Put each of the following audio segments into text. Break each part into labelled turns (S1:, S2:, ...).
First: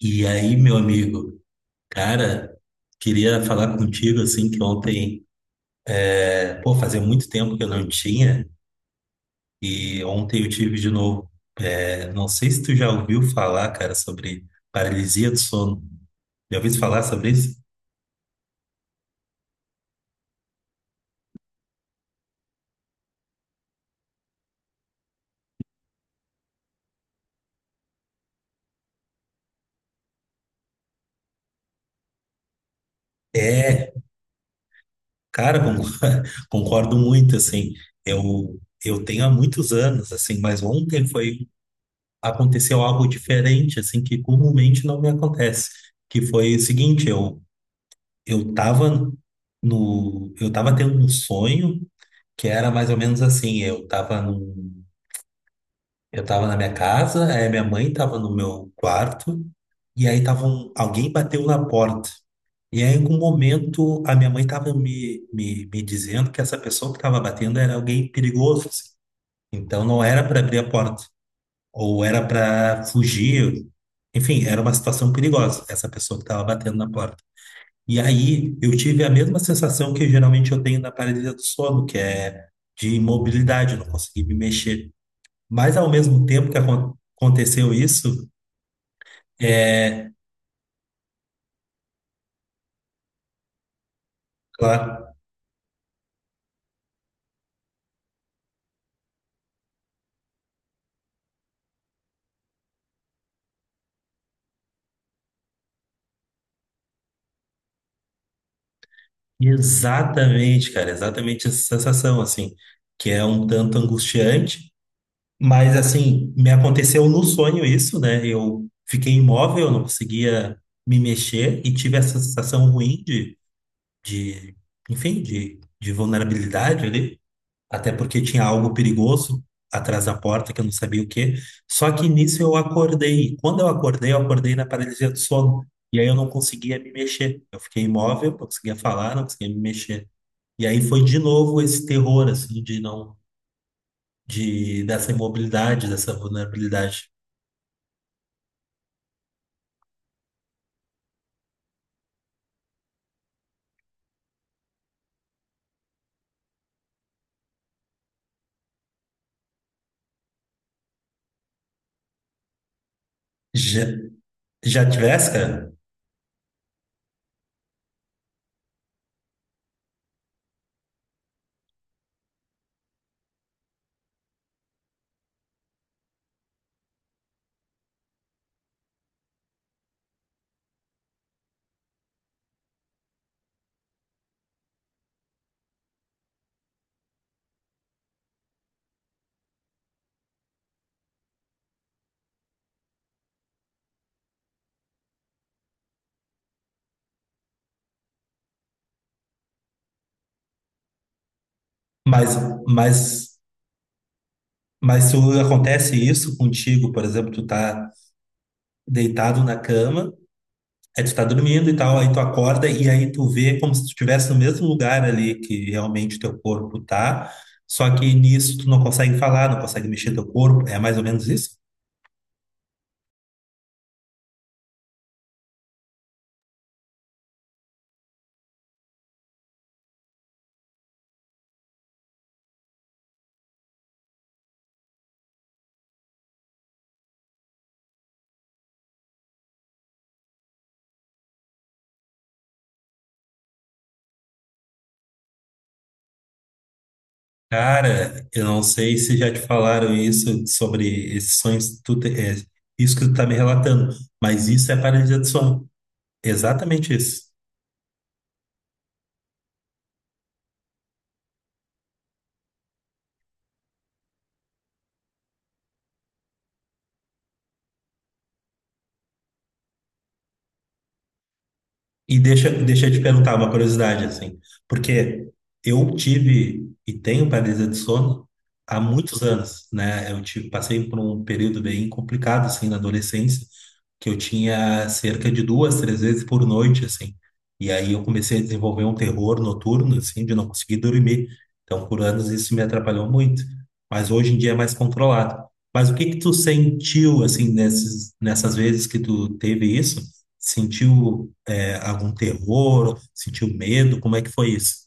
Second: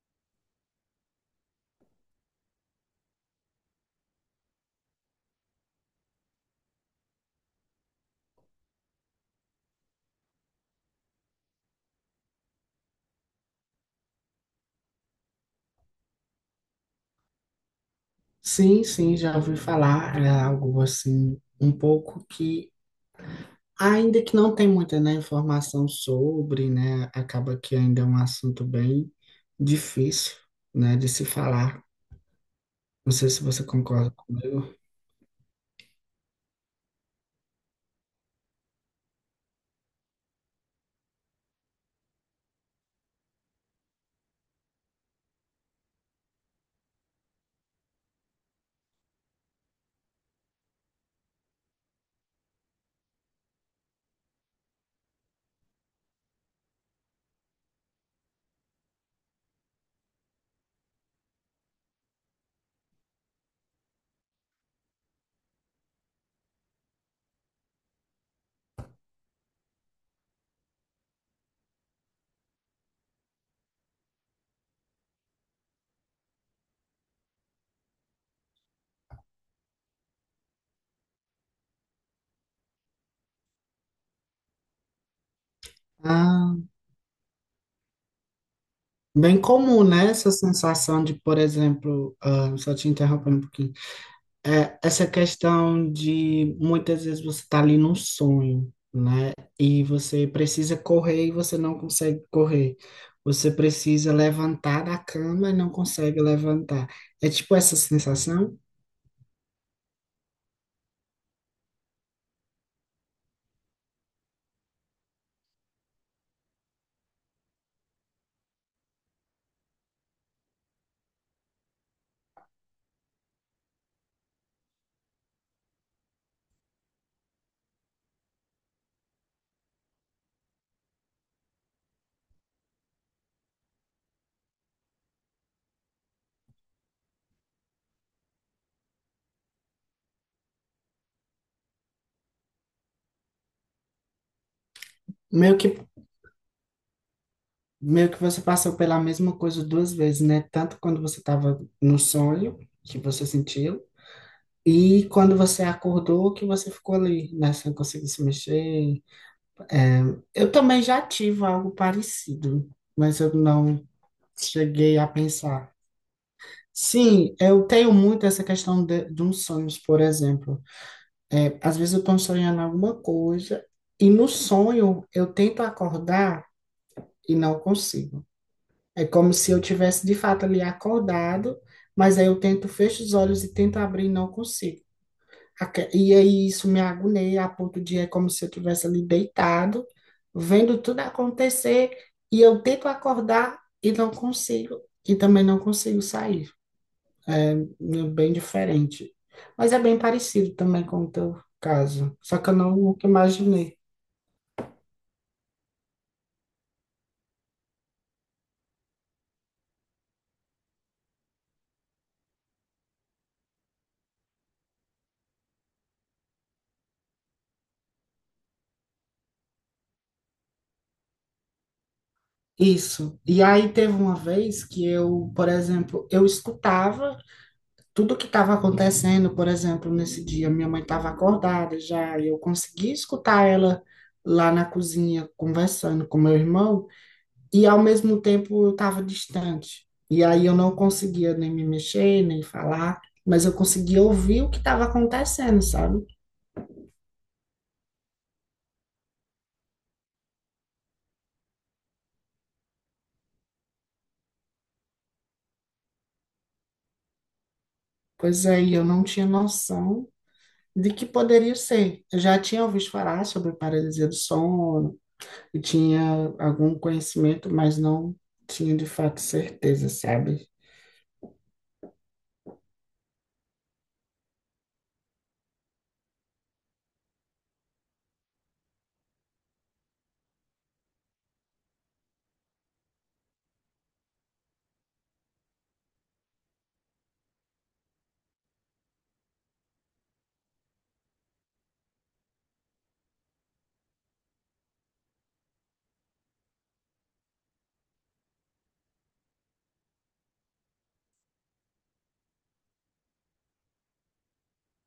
S1: E aí, meu amigo, cara, queria falar contigo assim que ontem, pô, fazia muito tempo que eu não tinha, e ontem eu tive de novo. É, não sei se tu já ouviu falar, cara, sobre paralisia do sono. Já ouviu falar sobre isso?
S2: Sim, sim, já ouvi falar. É algo assim, um pouco que, ainda que não tem muita, né, informação sobre, né, acaba que ainda é um assunto bem difícil, né, de se falar. Não sei se você
S1: É,
S2: concorda comigo.
S1: cara, con- concordo muito, assim. Eu, eu tenho há muitos anos, assim, mas ontem foi, aconteceu algo diferente, assim, que comumente não me acontece. Que foi o seguinte, eu tava no, eu tava tendo um sonho que era mais ou menos assim, eu tava na minha casa, aí minha mãe tava no meu quarto, e aí alguém bateu na porta. E aí, em algum momento, a minha mãe tava me dizendo que essa pessoa que tava batendo era alguém perigoso, assim. Então não era para abrir a porta, ou era para fugir. Enfim, era uma situação perigosa, essa pessoa que tava batendo na porta. E aí eu tive a mesma sensação que geralmente eu tenho na paralisia do sono, que é de imobilidade, eu não consegui me mexer. Mas ao mesmo tempo
S2: Ah,
S1: que aconteceu isso,
S2: bem comum, né,
S1: é
S2: essa sensação de, por exemplo, ah, só te interrompendo um pouquinho. É, essa
S1: claro,
S2: questão de muitas vezes você tá ali num sonho, né? E você precisa correr e você não consegue correr. Você precisa levantar da cama e não consegue levantar. É tipo essa sensação,
S1: exatamente, cara, exatamente essa sensação, assim, que é um tanto angustiante, mas assim, me aconteceu no sonho isso, né? Eu fiquei imóvel, eu não conseguia me mexer e tive essa sensação ruim de enfim, de vulnerabilidade ali. Até porque tinha algo perigoso atrás da porta, que eu não sabia o quê. Só que nisso eu acordei. E quando eu acordei na paralisia do sono. E aí eu não conseguia me mexer. Eu fiquei imóvel, não conseguia falar, não conseguia me mexer. E aí foi de novo esse terror, assim, de não, de, dessa
S2: meio que
S1: imobilidade, dessa vulnerabilidade.
S2: meio que você passou pela mesma coisa duas vezes, né? Tanto quando você estava no sonho, que você sentiu, e quando você acordou, que você ficou ali, né? Sem conseguir se mexer. É, eu também já tive algo parecido, mas eu não
S1: Já, já
S2: cheguei a
S1: tivesse,
S2: pensar.
S1: cara?
S2: Sim, eu tenho muito essa questão de uns sonhos, por exemplo. É, às vezes eu estou sonhando alguma coisa e no sonho eu tento acordar e não consigo. É como se eu tivesse de fato ali acordado, mas aí eu tento, fecho os olhos e tento abrir e não consigo. E aí isso me agonia a ponto de é como se eu tivesse ali deitado, vendo tudo acontecer, e eu tento acordar e não consigo, e também não consigo sair. É bem diferente. Mas é bem parecido também com o teu caso,
S1: Mas,
S2: só que eu não nunca
S1: mas,
S2: imaginei.
S1: mas se acontece isso contigo, por exemplo, tu tá deitado na cama. Aí tu tá dormindo e tal, aí tu acorda e aí tu vê como se tu estivesse no mesmo lugar ali que realmente teu corpo tá, só que nisso tu não consegue falar, não consegue mexer teu corpo, é mais ou menos isso?
S2: Isso. E aí teve uma vez que eu, por exemplo, eu escutava tudo que estava acontecendo, por exemplo, nesse dia, minha mãe estava acordada já, e eu consegui escutar ela lá na cozinha conversando com meu irmão, e ao mesmo tempo eu estava distante. E aí eu não conseguia nem me mexer, nem falar, mas eu conseguia ouvir o que estava acontecendo, sabe?
S1: Cara, eu não sei se já te falaram isso sobre esses sonhos, que tu te- é, isso que tu tá me relatando, mas isso é paralisia do sono, exatamente isso.
S2: Pois aí eu não tinha noção de que poderia ser. Eu já tinha ouvido falar sobre paralisia do sono, e tinha algum conhecimento, mas não tinha de fato certeza, sabe?
S1: E deixa eu te perguntar uma curiosidade, assim, porque eu tive e tenho paralisia de sono há muitos anos, né? Eu tive, passei por um período bem complicado, assim, na adolescência, que eu tinha cerca de duas, três vezes por noite, assim. E aí eu comecei a desenvolver um terror noturno, assim, de não conseguir dormir. Então, por anos isso me atrapalhou muito, mas hoje em dia é mais controlado. Mas o que que tu sentiu, assim, nessas vezes que tu teve isso? Sentiu algum terror? Sentiu medo? Como é que foi isso?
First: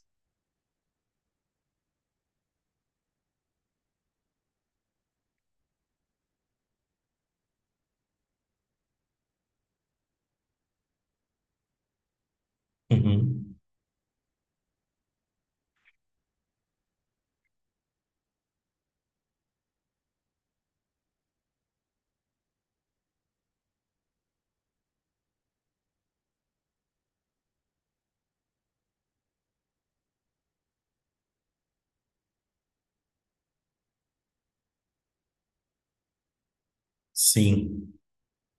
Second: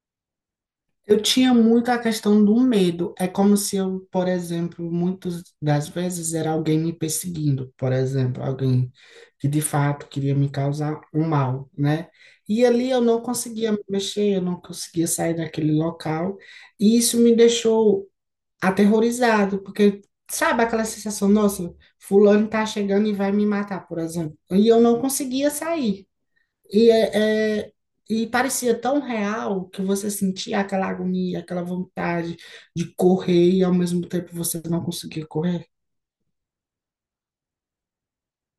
S2: Eu tinha muito a questão do medo. É como se eu, por exemplo, muitas das vezes era alguém me perseguindo, por exemplo, alguém que de fato queria me causar um mal, né? E ali eu não
S1: Uhum.
S2: conseguia me mexer, eu não conseguia sair daquele local, e isso me deixou aterrorizado, porque sabe aquela sensação, nossa, fulano tá chegando e vai me matar, por exemplo, e eu não conseguia sair. E, e parecia tão real que você sentia aquela agonia, aquela vontade de correr e ao mesmo tempo você não conseguia correr.
S1: Sim,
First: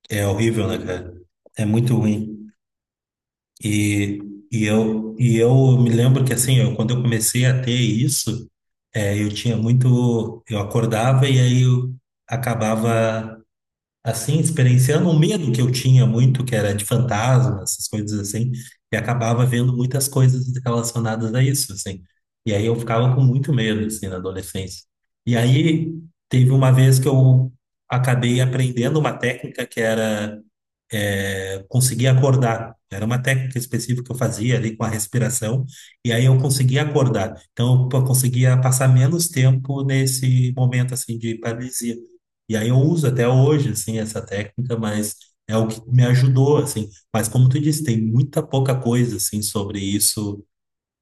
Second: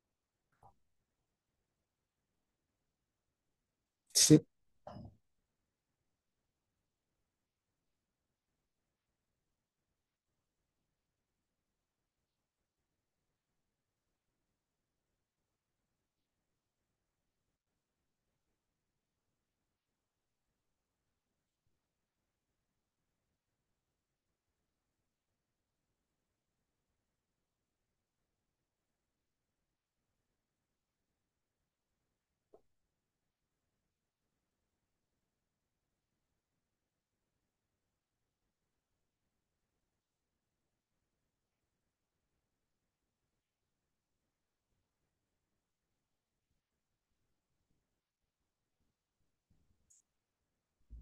S1: é horrível, né, cara? É muito ruim. E,
S2: Você-
S1: eu, e eu me lembro que, assim, eu, quando eu comecei a ter isso, é, eu tinha muito. Eu acordava e aí eu acabava. Assim, experienciando um medo que eu tinha muito, que era de fantasma, essas coisas assim, e acabava vendo muitas coisas relacionadas a isso, assim. E aí eu ficava com muito medo, assim, na adolescência. E aí teve uma vez que eu acabei aprendendo uma técnica que era conseguia acordar. Era uma técnica específica que eu fazia ali com a respiração, e aí eu conseguia acordar. Então, eu conseguia passar menos tempo nesse momento, assim, de paralisia. E aí eu uso até hoje, assim, essa técnica, mas é o que me ajudou, assim. Mas como tu disse, tem muita pouca coisa, assim, sobre isso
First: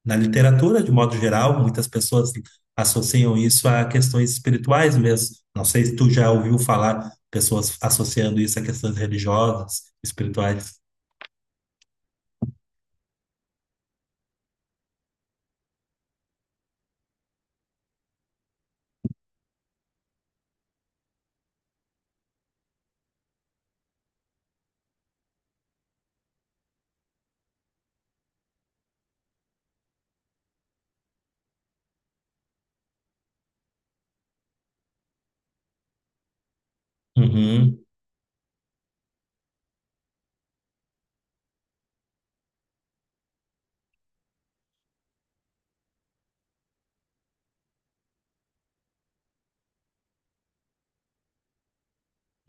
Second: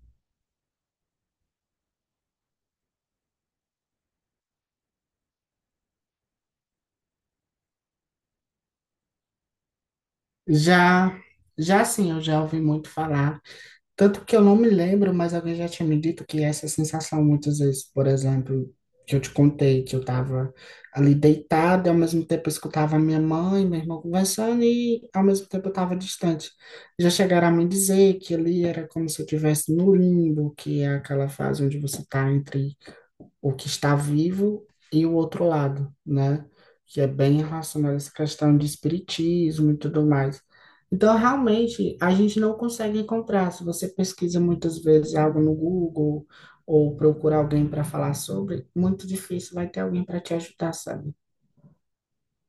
S1: na literatura, de modo geral, muitas pessoas associam isso a questões espirituais mesmo. Não sei se tu já ouviu falar pessoas associando isso a questões religiosas, espirituais.
S2: Já, já sim, eu já ouvi muito falar. Tanto que eu não me lembro, mas alguém já tinha me dito que essa sensação, muitas vezes, por exemplo, que eu te contei, que eu estava ali deitada, e ao mesmo tempo eu escutava a minha mãe, meu irmão conversando, e ao mesmo tempo eu estava distante. Já chegaram a me dizer que ali era como se eu estivesse no limbo, que é aquela fase onde você está entre o que está vivo e o outro lado, né? Que é bem
S1: Uhum.
S2: relacionado a essa questão de espiritismo e tudo mais. Então, realmente, a gente não consegue encontrar. Se você pesquisa muitas vezes algo no Google ou procura alguém para falar sobre, muito difícil vai ter alguém para te ajudar, sabe?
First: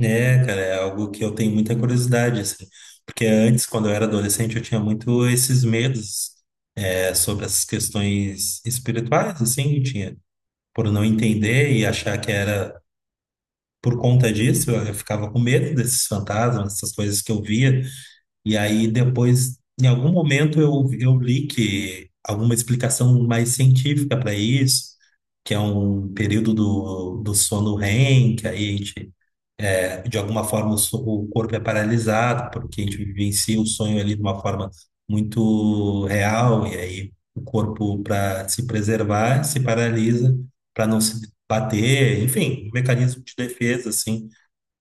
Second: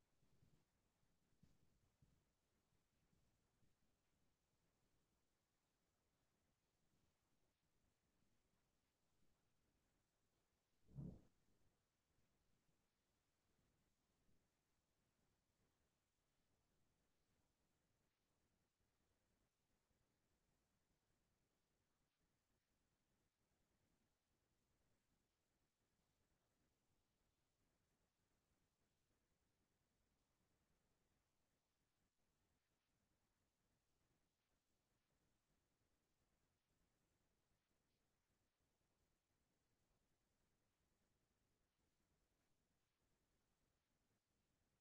S1: É, cara, é algo que eu tenho muita curiosidade, assim. Porque antes, quando eu era adolescente, eu tinha muito esses medos, sobre essas questões espirituais, assim, eu tinha, por não entender e achar que era por conta disso, eu ficava com medo desses fantasmas, essas coisas que eu via. E aí depois, em algum momento, eu li que alguma explicação mais científica para isso, que é um período do sono REM, que aí a gente, de alguma forma, o corpo é paralisado, porque a gente vivencia o sonho ali de uma forma muito real, e aí o corpo, para se preservar, se paralisa para não se bater, enfim, um mecanismo de defesa, assim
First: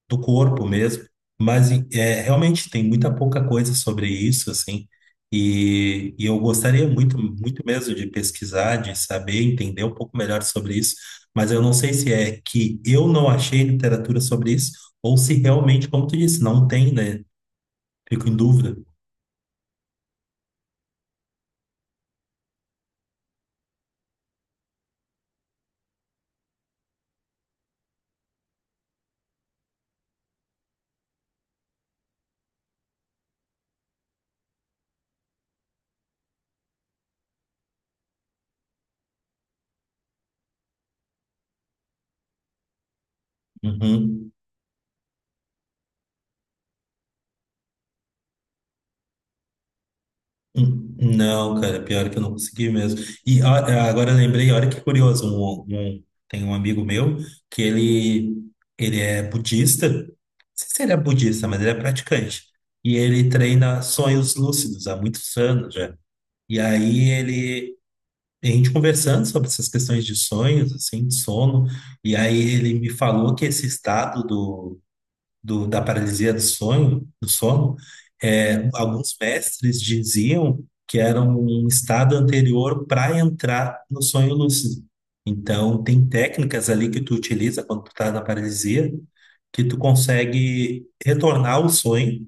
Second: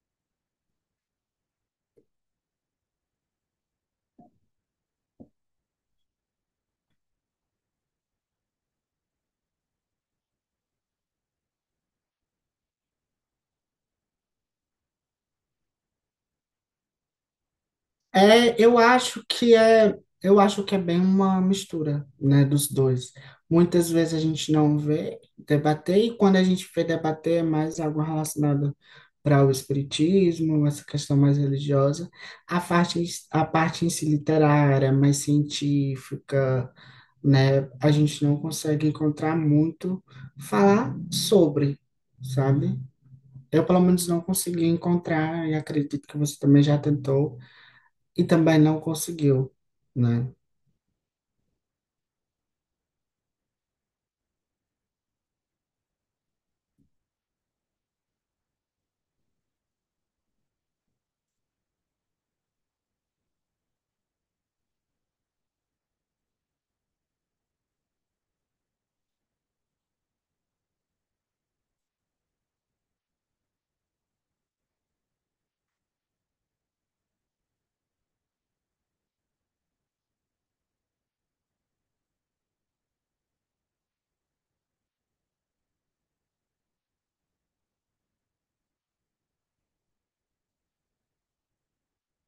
S1: do corpo mesmo, mas é, realmente tem muita pouca coisa sobre isso, assim, e eu gostaria muito, muito mesmo de pesquisar, de saber, entender um pouco melhor sobre isso, mas eu não sei se é que eu não achei literatura sobre isso, ou se realmente, como tu disse, não tem, né? Fico em
S2: É,
S1: dúvida.
S2: eu acho que é bem uma mistura, né, dos dois. Muitas vezes a gente não vê debater e quando a gente vê debater é mais algo relacionado para o espiritismo, essa questão mais religiosa, a parte a parte em si literária, mais científica, né, a gente não consegue encontrar muito falar sobre, sabe? Eu pelo menos não
S1: Uhum.
S2: consegui encontrar e acredito que você também já tentou e também não conseguiu, né?
S1: Não, cara, pior que eu não consegui mesmo. E ó, é, agora eu lembrei, olha que curioso, tem um amigo meu que ele, ele é budista, não sei se ele é budista, mas ele é praticante, e ele treina sonhos lúcidos há muitos anos já. E aí ele, a gente conversando sobre essas questões de sonhos, assim, de sono, e aí ele me falou que esse estado da paralisia do sonho, do sono, é, alguns mestres diziam que era um estado anterior para entrar no sonho lúcido. Então, tem técnicas ali que tu utiliza quando tu tá na paralisia, que tu consegue retornar ao sonho.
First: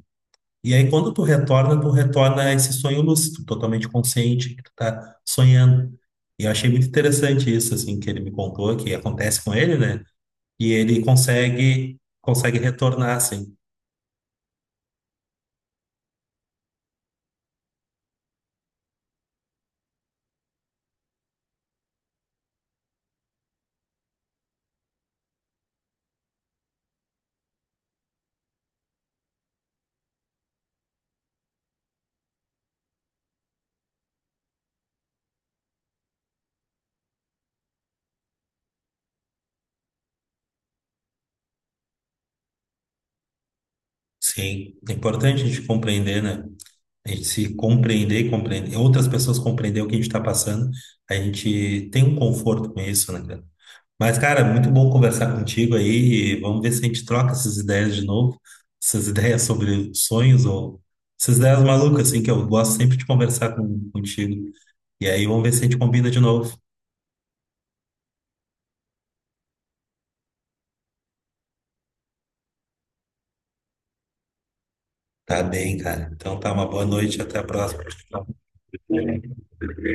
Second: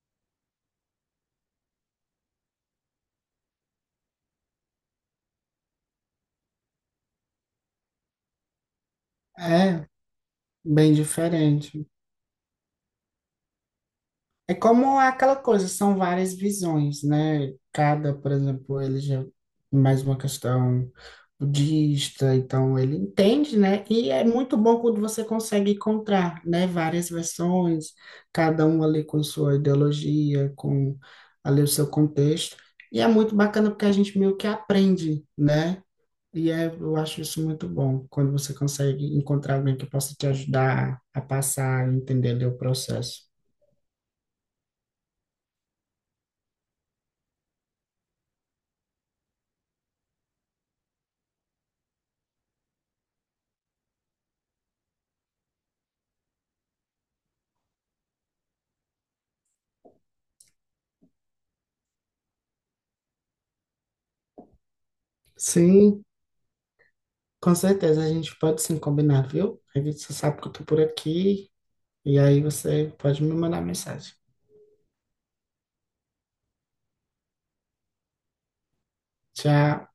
S1: E aí, quando tu retorna a esse sonho lúcido, totalmente consciente que tu tá sonhando. E eu achei muito interessante isso, assim, que ele me contou, que acontece com ele,
S2: É
S1: né? E
S2: bem
S1: ele
S2: diferente.
S1: consegue retornar, assim.
S2: É como aquela coisa, são várias visões, né? Cada, por exemplo, ele já mais uma questão budista, então ele entende, né? E é muito bom quando você consegue encontrar, né, várias versões, cada um ali com sua ideologia, com ali o seu contexto. E é muito bacana porque a gente meio que aprende, né? E é, eu acho isso muito bom, quando você consegue encontrar alguém que possa te ajudar a passar e entender ali o processo.
S1: Sim, é importante a gente compreender, né? A gente se compreender e compreender, outras pessoas compreender o que a gente está passando, a gente tem um conforto com isso, né, cara? Mas, cara, muito bom conversar contigo aí e vamos ver se a gente troca essas ideias de novo, essas ideias sobre sonhos ou essas ideias malucas, assim, que eu gosto sempre de conversar contigo. E aí vamos ver se a gente
S2: Sim,
S1: combina de novo.
S2: com certeza, a gente pode sim combinar, viu? Aí você sabe que eu tô por aqui, e aí você pode me mandar mensagem.
S1: Tá bem, cara. Então tá, uma boa noite, até a próxima.
S2: Tchau.